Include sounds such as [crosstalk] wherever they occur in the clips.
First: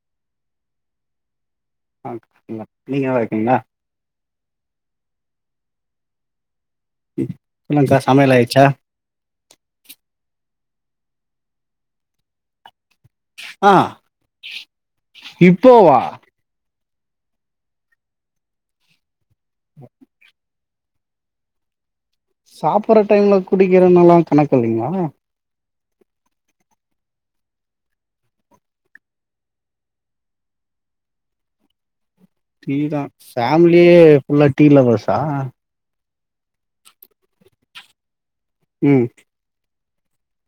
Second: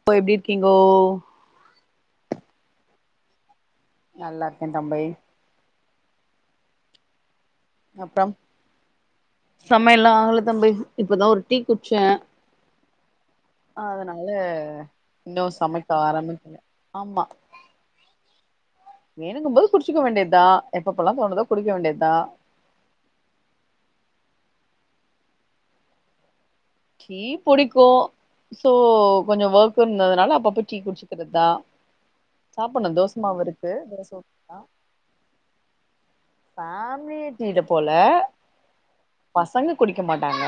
இப்ப எப்டி இருக்கீங்கோ ஆ நல்லா இருக் நீங்க நல்லா இருக்கீங்களா நல்லா இருக்கே தம்பி ம் என்னங்க்கா அப்றம் சமையல் ஆயிர்ச்சா சமையல்லா ஆகல தம்பி இப்பதா ஒரு டீ குடிச்சே ஆ அதனால இன்னு சமைக்க இப்போவா ஆரம்பிக்கல ஆமா வேணுங்கும் போது குடிச்சிக்க வேண்டியதுதா எப்பெப்லா தோணுதோ குடிக்க வேண்டியதுதா சாப்ட்ற டைம்ல குடிக்கிறதுனால கணக்கு இல்லைங்களா டீ பிடிக்கு சோ கொஞ்சோ ஒர்க் இருந்ததுனால அப்பப்ப டீ குடிச்சிக்கிறது தா டீ தா ஃபேமிலியே தோச ஃபுல்லா ஊத்தலா டீ லவ்வர்சா ஃபேமிலியே டீ ல போல ம் பசங்க குடிக்க மாட்டாங்க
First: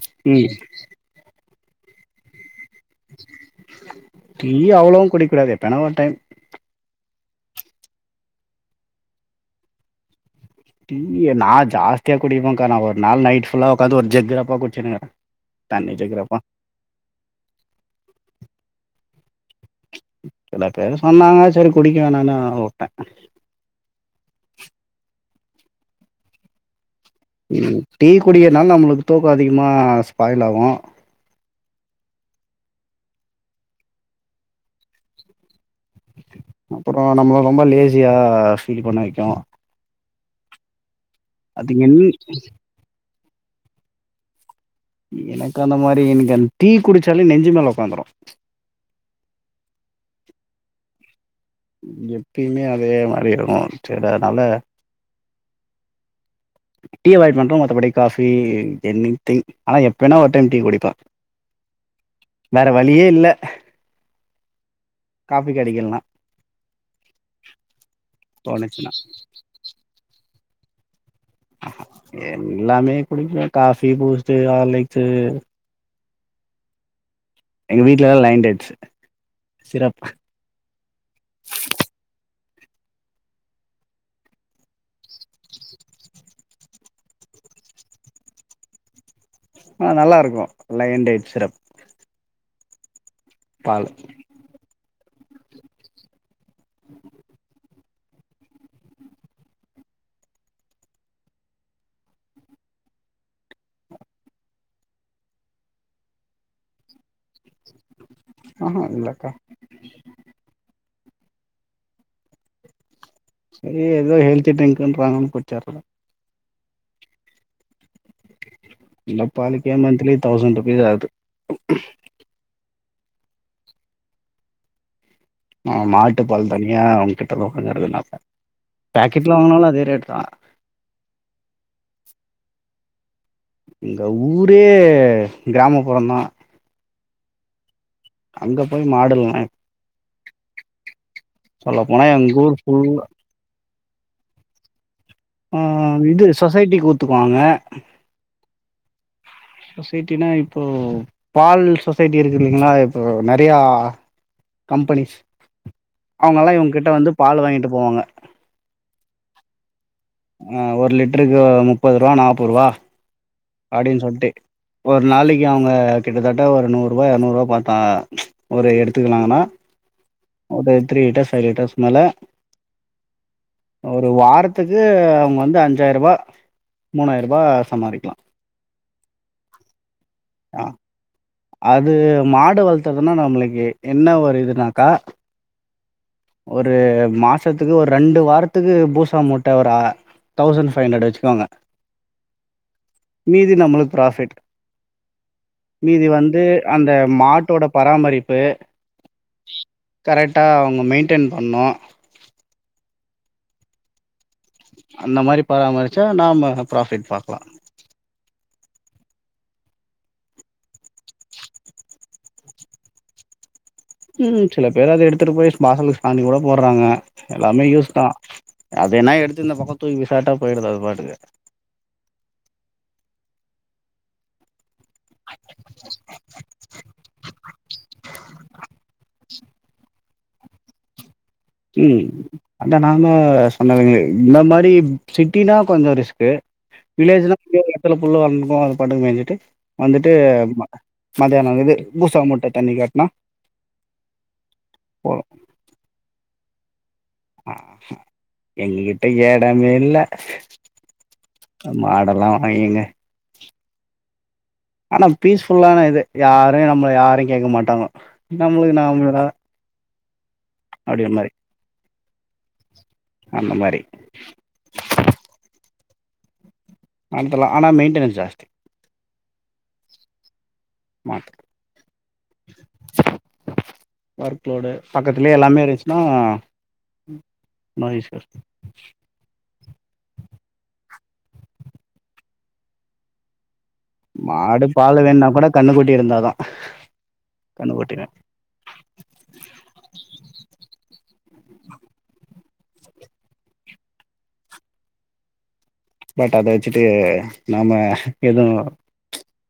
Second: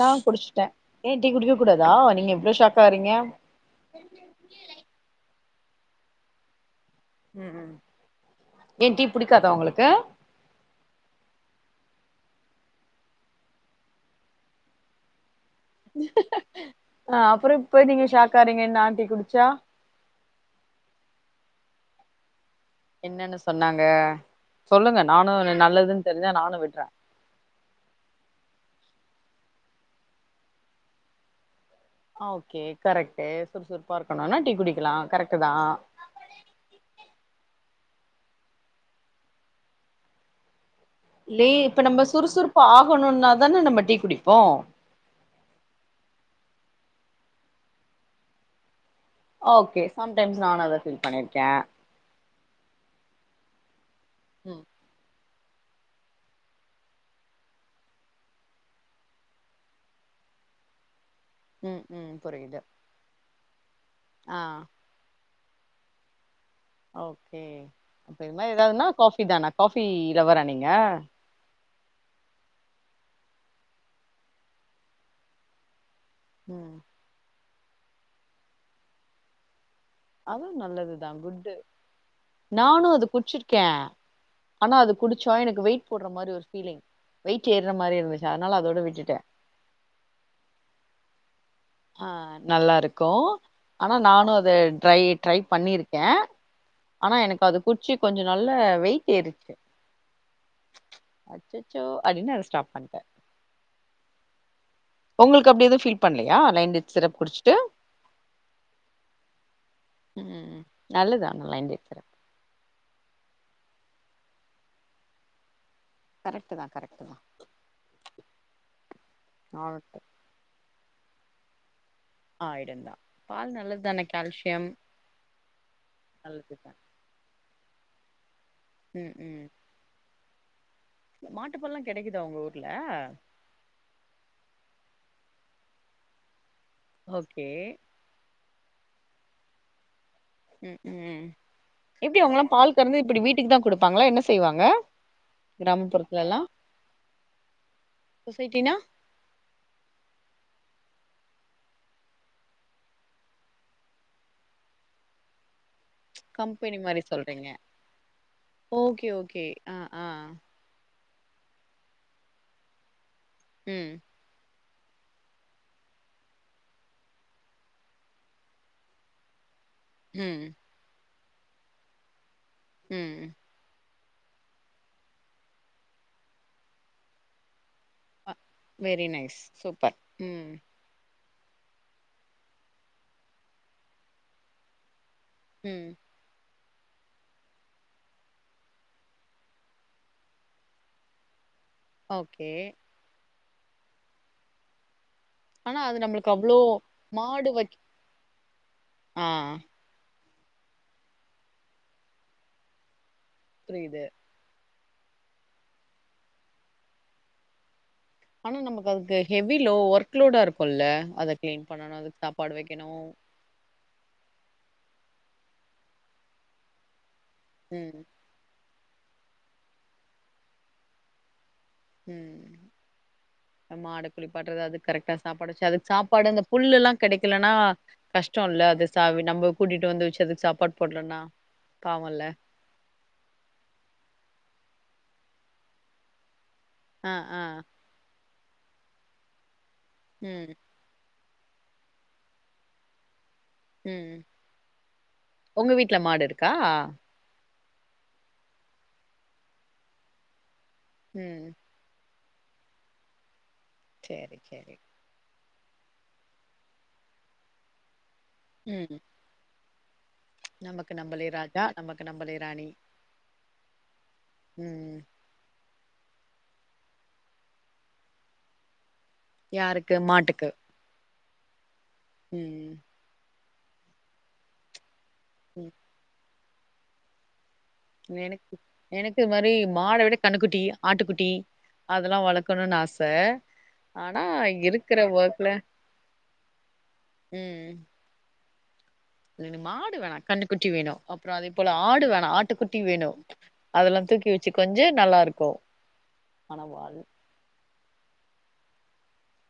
நா ம் குடிச்ட்டே ஏ டீ குடிக்க கூடாதா நீங்க இவ்ளோ ஷாக் சரிங்க டீ அவ்ளவு குடிக்க கூடாது எப்பனா ஒரு டைம் ம் ம் எ டீ புடிக்காதா உங்களுக்கு டீ நா ஜாஸ்தியா குடிப்ப கா நா ஒரு நாள் நைட்ஃபுல்லா உக்காந்து ஒரு ஜக்கு ரேப்ப குடிச்சுனுக்ற ஆ அப்புறோ இப்போ நீங்க ஷாக் ஆறீங்க நா டீ குடிச்சா சில பேரு சொன்னாங்க சேரி குடிக்க வேணானு உட்ட என்னன்னு சொன்னாங்க சொல்லுங்க நானு நல்லதுன்னு தெரிஞ்சா நானு விட்ற டீ குடிக்கறனால நம்மளுக்கு தூக்கோ அதிகமாக ஸ்பாயில் ஆகு அ ஓகே கரெக்ட் சுறுசுறுப்பா இருக்கணுனா டீ குடிக்கலா கரெக்ட் தா அப்புறோ நம்மள ரொம்ப லேஸியா ஃபீல் பண்ண வெக்கு லே இப்ப அதுக்கு நம்ம என்ன சுறுசுறுப்பு ஆகணுனா தான நம்ம டீ குடிப்போ எனக்கு அந்த மாரி எனக்கு அந்த டீ குடுச்சாலே நெஞ்சு மேல உக்காந்துரு ஓகே சம்டைம்ஸ் நானு அத ஃபீல் பண்ணிருக்க எப்பயுமே அதே மாரி இருக்கு சேரி அதனால ம் டீ அவாய்ட் பண்ட மத்தபடி காஃபி எனித்திங் ஆனா எப்பனா ஒரு டைம் டீ குடிப்ப ம் ம் புரிது லியே இல்ல ஆ காஃபி கடைக்கலனா ஓகே அப்ப இது மாரி எதாதுன்னா தோணுச்சுன்னா காஃபி தானா காஃபி லவ்வரா நீங்க எல்லாமே குடிக்குவ காஃபி பூஸ்டு ஆர்லிக்ஸு ம் எங்க வீட்லல்லா லைன்டேட்ஸ் சிரப் அதுவு நல்லதுதா குட்டு நானு அது குட்ச்சிருக்க ஆனா அது குடிச்ச எனக்கு வெயிட் போட்ற மாரி ஒரு ஃபீலிங் வெயிட் ஏற்ர மாரி இருந்துச்சு அதனால அதோட விட்டுட்ட ஆ நல்லா இருக்கு லைன்டேட் சிரப் ஆ நல்லா இருக்கும் பால் அனா நானு அதை ட்ரை ட்ரை பண்ணிருக்க ஆனா எனக்கு அது குட்ச்சி கொஞ்சம நல்ல வெய்ட் ஏறுச்சு அச்சச்சோ அப்டின்னு அத ஸ்டாப் பண்ணிட்ட உங்களுக்கு அப்டி எதுவு ஃபில் பண்லையா லைன்டேட் சிரப் குடிச்சுட்டு ம்ஹு இல்லக்கா ம் நல்லது ஆனா லைன்டேட் சிரப் சரி ஏதோ ஹெல்த் டிரிங்கறாங்கன் குட்சர்ர கரெக்ட்டு தா கரெக்டு தா இல்ல பாலுக்கே மந்த்லி தௌசண்ட் ருபீஸ் ஆகுது ஆய்டுந்தா பால் நல்லது தான கால்சியம் மாட்டு பால் நல்லது தான தனியா அவுங்க கிட்ட லோக்கல்ல [unintelligible] ம் பேக்கெட்ல ம் வாங்கனாலு அதே ரேட் தா மாட்டுப்பால்லா கெடைக்குதா உங்க ஊர்ல இங்க ஊரே கிராமப்புறந்தா ஓகே அங்க போய் மாடுயில்லனா ம்க்கு எப்டி அவுங்கல்லா ஊர் பால் கறந்து ஃபுல்லா இப்டி வீட்டுக்கு தா குடுப்பாங்களா என்ன செய்வாங்க ம் இது கிராமப்புறத்துலல்லா சொசைட்டிக்கு ஊத்துவாங்க சொசைட்டினா சொசைட்டினா இப்போ பால் சொசைட்டிருக்குல்லிங்ளா இப்போ நெறையா கம்பெனிஸ் அவங்கலா இவங்க கம்பெனி கிட்ட மாரி வந்து பால் சொல்றீங்க வாங்கிட்டு போவாங்க ஓகே ஓகே ஆ ஆ ஆ ஒரு லிட்டருக்கு முப்பதுருவா நாப்போருவா ம் அப்டின்னு சொல்ட்டு ஒரு நாளைக்கு அவங்க கிட்டத்தட்ட ஒரு நூறுவா எரநூறுவா பாத்தாங்க ஒரு எடுத்துக்குனாங்ன்னா ம் பெ த்ரீ லிட்டர்ஸ் ஃபைவ் லிட்டர்ஸ்க் மேல ம் ஒரு வாரத்துக்கு அவுங்க வந்து அஞ்சாயிருவா மூணாயிரூபா சம்பாரிக்கலா அ வெரி நைஸ் சூப்பர் ம் ஆ அது மாடு வளத்துறதுன்னா நம்மளுக்கு என்ன ஒரு இதுனாக்கா ம் ஒரு மாசத்துக்கு ஒரு ரெண்டு வாரத்துக்கு பூசா மூட்ட ஒர தௌசண் ஃபைவ் கன்ட்ரட் வச்சுகோங்க ஓகே மீதி நம்மளுக் ப்ராஃபிட் ஆனா அது மீதி நம்மளுக்கு வந்து அவ்ளோ அந்த மாடு மாட்டோட வைக் பராமரிப்பு ஆ கரெக்டா அவ்ங்க மெயின்டென் பண்ணு புரிது அந்த மாரி பராமரிச்சா நாம ப்ராஃபிட் பாக்கலா ஆனா நமக்கு அதுக்கு ஹெவி லோ ஒர்க் லோடாருக்குல்ல அத கிளீன் பண்ணணு அதுக்கு சாப்பாடு வைக்கணு ம் சில பேரு அத எடுத்துட்டு போய் வாசலுக் சாணிகூட போடுறாங்க எல்லாமே ம் யூஸ்தா அது என்ன எடுத்து இந்த பக்கொ தூக்கி விசாட்டா போயிடுது அது பாட்டுக்கு ம் அ மாடக்குளிப்பாட்றது அதுக் கரெக்டா சாப்பாடு வச்சு அதுக் சாப்பாடு அந்த புல்லுல்லா கெடைக்கலன்னா கஷ்டோல்ல அது சாவி நம்ப கூட்டிட்டு வந்து வச்சு அதுக்கு சாப்பாடு போட்லனா ம் அதா நாங்க சொன்னதுங்களே இந்த மாரி சிட்டினா கொஞ்சொ ரிஸ்க்கு ஆ வில்லேஜ்னா ஆ எங்யோ எடத்துல புல்லு வளந்துக்கு அது பாட்டுக்கு மேஞ்சிட்டு வந்துட்டு ம் மத்தியானொ இது பூசா மூட்ட தண்ணீ காட்னா ம் ம் போது ஒங்க வீட்ல மாடுருக்கா ம் ம் எங்ககிட்ட எடமேல்ல ம் அந் மாடெல்லா வாங்கினு சேரி சேரி ஆனா பீஸ்ஃபுல்லான இது யாரையு நம்ம யாரையு கேக்க மாட்டாங்க நம்மளுக்கு ம் நாமேதா நமக்கு நம்பளே ராஜா நமக்கு நம்பளே ராணி அந்த மாரி ம் ஆரம்பத்துல ஆனா மெயின்டெனன்ஸ் ஜாஸ்தி யாருக்கு மாட்டுக்கு மாட்டு ம் ஒர்க் லோடு பக்கத்துல்லயே எல்லாமே ம் இருந்ச்சுன்னா எனக் எனக்கு இது மாரி மாட விட கண்ணுக்குட்டி ஆட்டுக்குட்டி அதெல்லா வளக்கணுனு ஆச ஆனா மாடு இருக்குற பால் வேணுனா கூட ஒர்க்குல கன்னுக்குட்டி இருந்தாதா ம் கன்னுக்குட்டி வேணும். என மாடு வேணா கண்ணுக்குட்டி வேணு அப்புறோ அதே போல ஆடு வேணா ஆட்டுக்குட்டி வேணு அதெல்லா தூக்கி வச்சு கொஞ்ச நல்லா இருக்கு பட் அத ஆனா வச்சுட்டு வாழ் நாம எதுவு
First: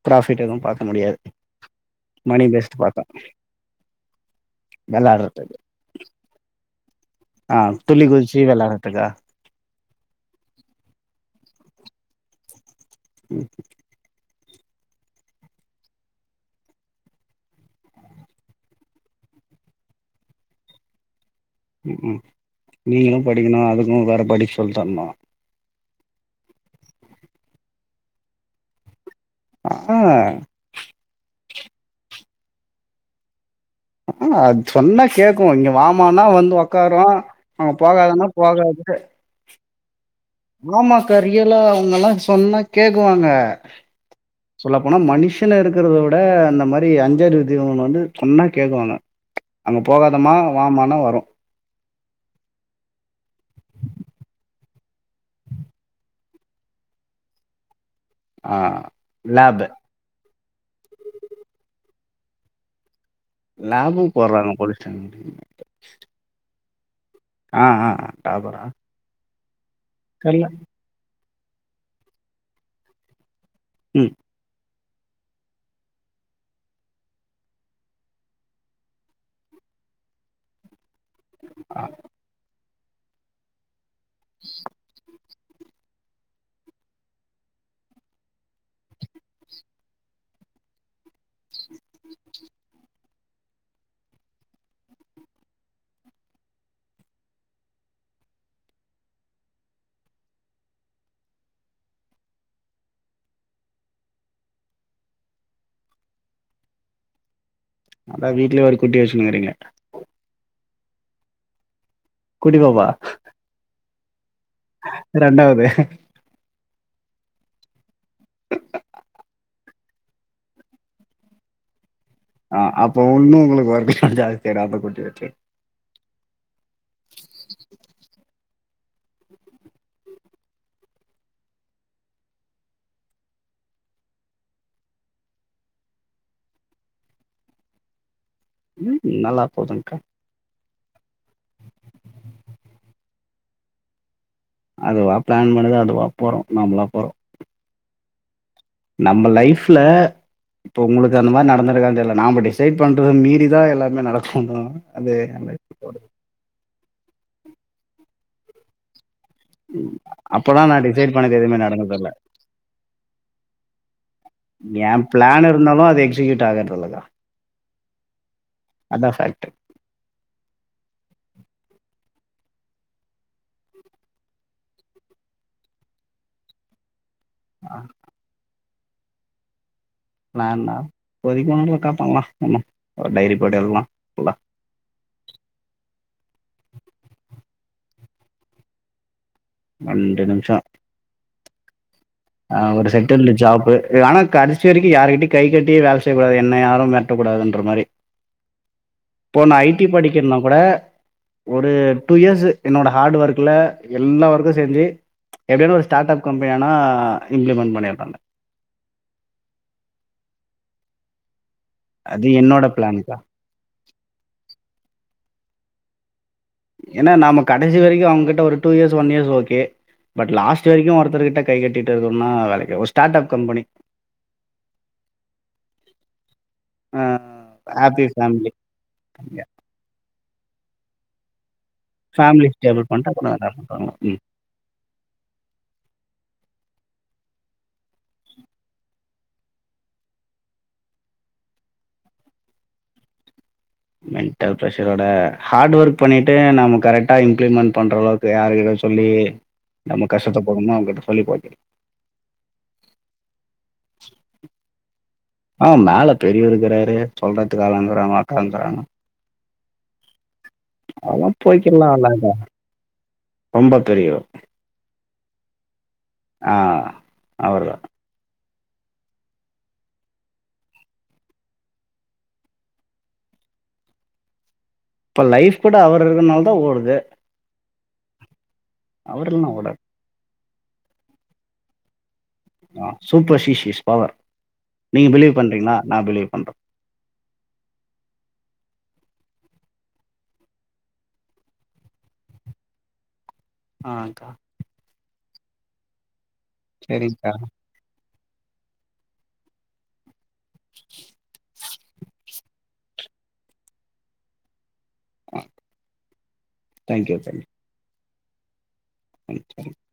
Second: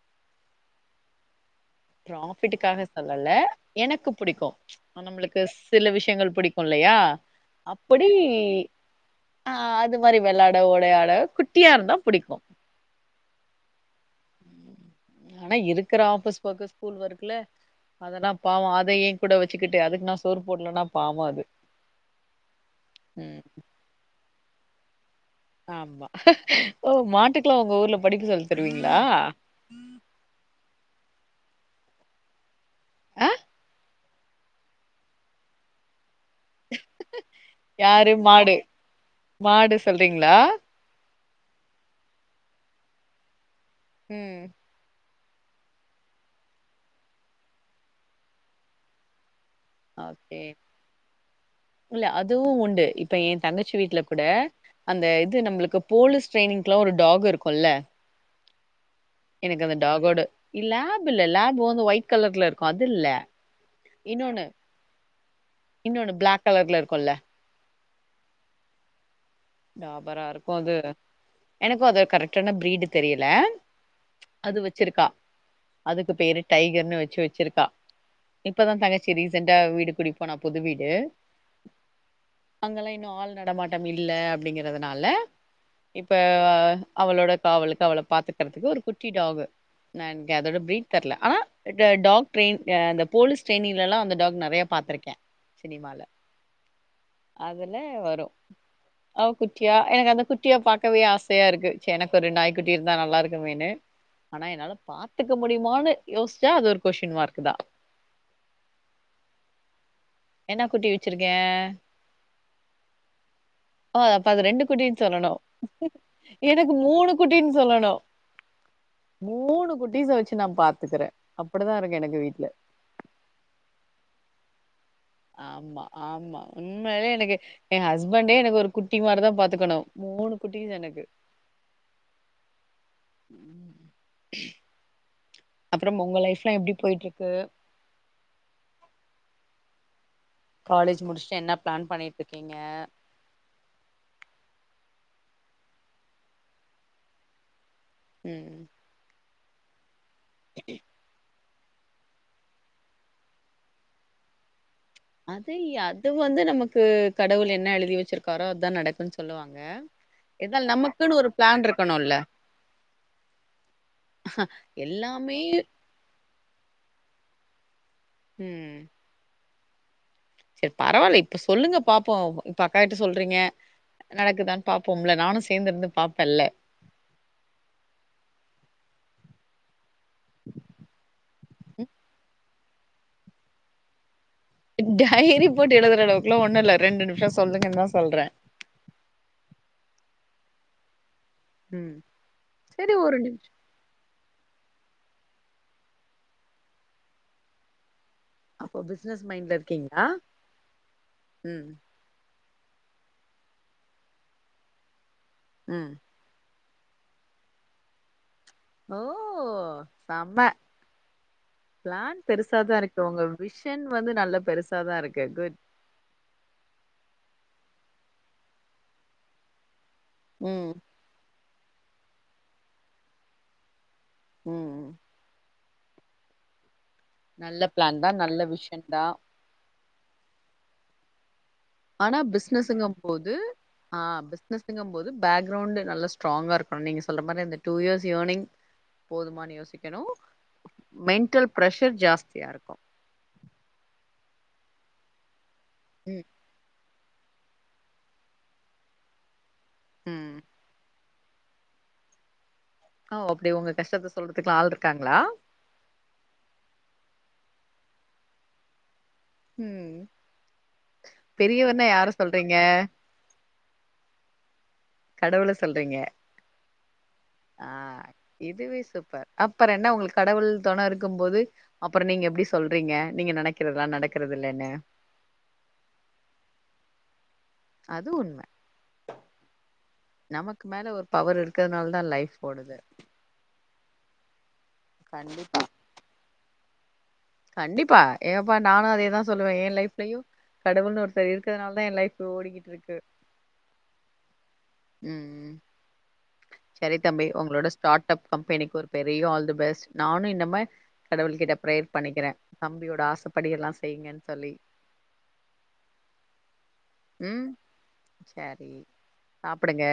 ப்ராஃபிட் எதுவு பாக்க முடியாது மணி பேஸ்ட் ப்ராஃபிட்டுக்காக பாக்க சொல்லல எனக்கு புடிக்கு நம்மளுக் வெளாட்றதுக்கு சில விஷயங்கள் புடிக்குல்லயா ஆ துள்ளி அப்படி குதிச்சு வெளாட்றதுக்கா ஆ அது மாரி வெளாட ஓடயாட குட்டியா இருந்தா புடிக்கு ம் [inaudible] ஆனா இருக்கிற ஆபீஸ் வொர்கஸ் ஸ்கூல் ஒர்க்குல அதெலா பாவோ அத ஏ கூட வச்சுக்கிட்டு அதுக்கு நா சோறு போடலனா பாவோ அது ம் ம் நீங்களு ம் படிக்ணு அதுக்கு வேற படிக்க சொல்லிதர்ணு ஆமா ஓ மாட்டுக்குல்லா உங்க ஊர்ல படிக்க சொல்லி தருவீங்களா ஆ அ ஆமா அது சொன்னா கேக்கு இங்க வாமானா வந் ஒக்காரு அங்க யாரு போகாதன்னா மாடு போகாது மாடு சொல்றீங்ளா ஆமா கா ரியலா அவங்க எல்லா சொன்னா கேக்குவாங்க ம் சொல்ல போனா மனுஷன் சொல்லப்போன்னா மனுஷன்னா இருக்கிறத விட அந்த மாரி அஞ்சறிவு ஜீவன் வந்து சொன்னா கேக்குவாங்க அங்க போகாதமா ஓகே வாமானா வரு இல்ல அதுவு உண்டு இப்ப எ தங்கச்சி வீட்ல குட அந்த இது நம்மளுக்கு போலீஸ் ட்ரைனிங்குலா ஒரு டாக் இருக்குல்ல ஆ லேப் டாகோடு லேப் இல்ல லேப் வந்து ஒயிட் கலர்ல இருக்கு அது இல்ல லாப்பு இன்னொன்னு போற்றாங்க போலீஸ் டிரைனிங்கி இன்னொன்னு பிளாக் கலர்ல இருக்குல்ல ஆ ஆ டாபரா டாபரா தெர்ல இருக்கு அது எனக்கு அத கரெக்டான ப்ரீடு தெரியல ம் அது வச்சிருக்கா அதுக்கு பேரு டைகர்னு வச்சு வச்சிருக்கா இப்பதா தங்கச்சி ரீசெண்டா வீடு குடிப்போனா புது வீடு ஆஹ [inaudible] அங்கெல்லா இன்னு ஆள் நடமாட்டம் இல்ல அப்படிங்கறதுனால இப்ப அவளோட காவலுக்கு அவள பாத்துக்கறதுக்கு ஒரு குட்டி டாகு னக் அதோட பிரீட் தெர்ல ஆனா டாக் டிரைன் அ அந்த போலீஸ் ட்ரைனிங்லெல்லா அந்த டாக் நிறையா பாத்துருக்கே சினிமால அதெல்ல வரு ஆ குட்டியா எனக் அந்த குட்டியா பாக்கவே ஆசையா இருக்கு செ எனக் ஒரு நாய் குட்டி இருந்தா நல்லா இருக்குமேன்னு ஆனா என்னால பாத்துக்க முடியுமான்னு யோஸ்ச்சா அது ஒரு கொஷ்டின் மார்க் தா அதா வீட்லயே ஒரு குட்டி வச்சுண்ருகிங்களே என்ன குட்டி வச்சிருக்கே குட்டி பாப்பா ஆ அப்ப அது ரெண்டு குட்டின் சொல்லணு எனக் மூணு குட்டின் சொல்லணு மூணு குட்டிஸ வச்சு நா பாத்துக்கற அப்டிதா இருக்கு எனக்கு வீட்ல அப்ப ஒன்னும் உங்களுக்கு [unintelligible] குட்டி வச்சு ஆமா ஆமா உண்மையாவே எனக்கு எ ஹஸ்பண்டே எனக்கு ஒரு குட்டி மாரி தா பாத்துக்கணு மூணு குட்டிஸ் எனக்கு ம் அப்புறம் உங்க லைஃப்லா எப்டி போயிட்டுருக்கு ம் நல்லா போதுங்க்கா காலேஜ் முடிச்சுட்டு என்ன பிளான் பண்ணிட்டுருக்கீங்க அதுவா பிளான் பண்ணுது அதுவ போறோ நம்மளா போறோ ம் ம் நம்ம லைஃப்ல இப்ப உங்களுக் இது அந்த மாரி நடந்துருக்கா தெரில நாம டிசைடு பண்றது மீறிதா எல்லாமே நடக்கணு அதுய் அது வந்து நமக்கு கடவுள் என்ன எழுதி வச்சிருக்காரோ அதுதா நடக்கு சொல்லுவாங்க அப்பலாம் ஏதால் நான் டிசைட் நமக்குன்னு ஒரு பண்ணது எதுவுமே நடந்ததில்ல. பிளான்ருக்கணுல்ல ஏ பிளான் இருந்தாலு அது எக்ஸிக்யூட் ஆகறதில்லக்கா ம் அதா ஃபேக்ட்டு சேரி பரவாயில்ல இப்ப சொல்லுங்க பாப்போ இப்ப அக்கா கிட்ட சொல்றீங்க நடக்குதான்னு பாப்போம்ல நானு சேந்திருந்து பாப்பேல்ல ஆ பிளான்னா இப்போதிக்கு ஒண்ணு இல்லக்கா பண்லா பண்லா ஒரு டைரி போட்டு எழுதலா டைரி போட்டு எழுதுற அளவுக்குலா ஒண்ணு இல்ல ரெண்டு நிமிஷோ சொல்லுங்கன்னு தா சொல்ற ரெண்டு நிம்ஷோ ம் ஆ ஒரு செரி சென்டன்ல நிமிஷோ ஜாபு ஆனா கடைச வரைக்கு யாருகிட்டையு கை கட்டியே வேல செய்யக்கூடாது என்ன யாரும் மெரட்டக்கூடாதுன்ற மாரி அப்போ பிசினஸ் இப்போ நா மைண்ட்ல ஐ டி இருக்கீங்களா படிக்கிறனா கூட ஒரு ம் டூ இயர்ஸ்சு என்னோட ஹார்டு ஒர்க்குல எல்லா ஒர்க்கு செஞ்சு எப்டினு ஒரு ம் ஸ்டார்ட் அப் கம்பெனி ஆனா இம்ப்ளிமெண்ட் பண்ணிருப்பாங்க ஓ செம பிளான் அது என்னோட பெருசாதா இருக்கு பிளான்க்கா உங்க விஷன் வந்து நல்ல பெருசாதா இருக்கு குட் ஏன்னா நாம கடைசி வரைக்கு அவுங்ககிட்ட ஒரு two years one years okay but last ம் வரைக்கு ஒருத்தர்கிட்ட கை கட்டிட்டு இருக்கனுன்னா வேளைக்கு ஆவா ஒரு ஸ்டார்ட் அப் கம்பெனி ம் ம் ஆ நல்ல பிளான் ஹாப்பி தா நல்ல ஃபேமிலி விஷன் தா ஆனா ஃபேமிலி ஸ்டேபிள் பிஸ்னஸ்ங்கம் பண்ணிட்டு போது அப்புறம் வேற பண்றாங்க ஆ ம் பிஸ்னஸ் ங்கும் போது பேக்ரவுண்டு நல்லா ஸ்ட்ராங்கா இருக்கனு நீங்க சொல்ற மாரி அந்த டூ இயர்ஸ் இயர்னிங் போதுமானு யோசிக்கணு மென்ட்டல் ப்ரஷர் ஜாஸ்தியா இருக்கு மென்ட்டல் பிரஷரோட ஹார்டு ஒர்க் ம் பண்ணிட்டு நம்ம கரெக்ட் டா இம்ப்ளிமெண்ட் பண்ற அளவுக்கு யாருகிட்ட சொல்லி நம்ம ம் கஷ்டத்த போக்கணுமோ அவுங்ககிட்ட சொல்லி போக்கி அ ஓ அப்டி உங்க கஷ்டத்த சொல்றதுக்குலா ஆள் இருக்காங்களா ஆ மேல பெரியவர் இருக்கிறாரு சொல்றதுக்கு ஆள் இருக்குறாங்கோ அக்கா இருக்குறாங்க ம் அதா பெரியவர்னா போய்கிடலா யார [unintelligible] சொல்றீங்க ரொம்ப பெரியவர் கடவுள சொல்றீங்க ஆ ஆ அவர்தா இதுவே சூப்பர் அப்பறென்ன உங்ளுக் கடவுள் தொன இருக்கும் போது அப்பறு நீங்க எப்டி சொல்றீங்க நீங்க நெனைக்றததுலா நடக்கறதில்லன்னு இப்ப லைஃப் கூட அவர் இருக்குனாலதா ஓடுது அது உண்ம அவர் இல்லனா ஓடாது நமக்கு மேல ஒரு பவர் இருக்கிறதுனாலதா லைஃப் ஓடுது சூப்பர்ஷிஷியஸ் பவர் நீங்க பிலீவ் கண்டிப்பா பண்றீங்ளா நா பிலீவ் பண்ற கண்டிப்பா ஏம்பா நானு அதேதா சொல்லுவே என் லைஃப்லயு கடவுள்னு ஒருத்தர் இருக்கிறதுனாலதா என் லைஃப் ஓடிக்கிட்ருக்கு ஆன்க்கா ம் ம் சரி தம்பி சரிங்க்கா உங்ளோட ஸ்டாட்டப் கம்பெனிக்கு ஒரு பெரிய ஆல் த பெஸ் நானு இன்னம கடவுள் கிட்ட பிரேய்ர் பண்ணிக்கிற தம்பியோட ஆசப்படி எல்லா செய்ங்கன் சொல்லி தேங்க்யூ ம் தேங்க்யூ செரி ம் சரி சாப்பிடுங்க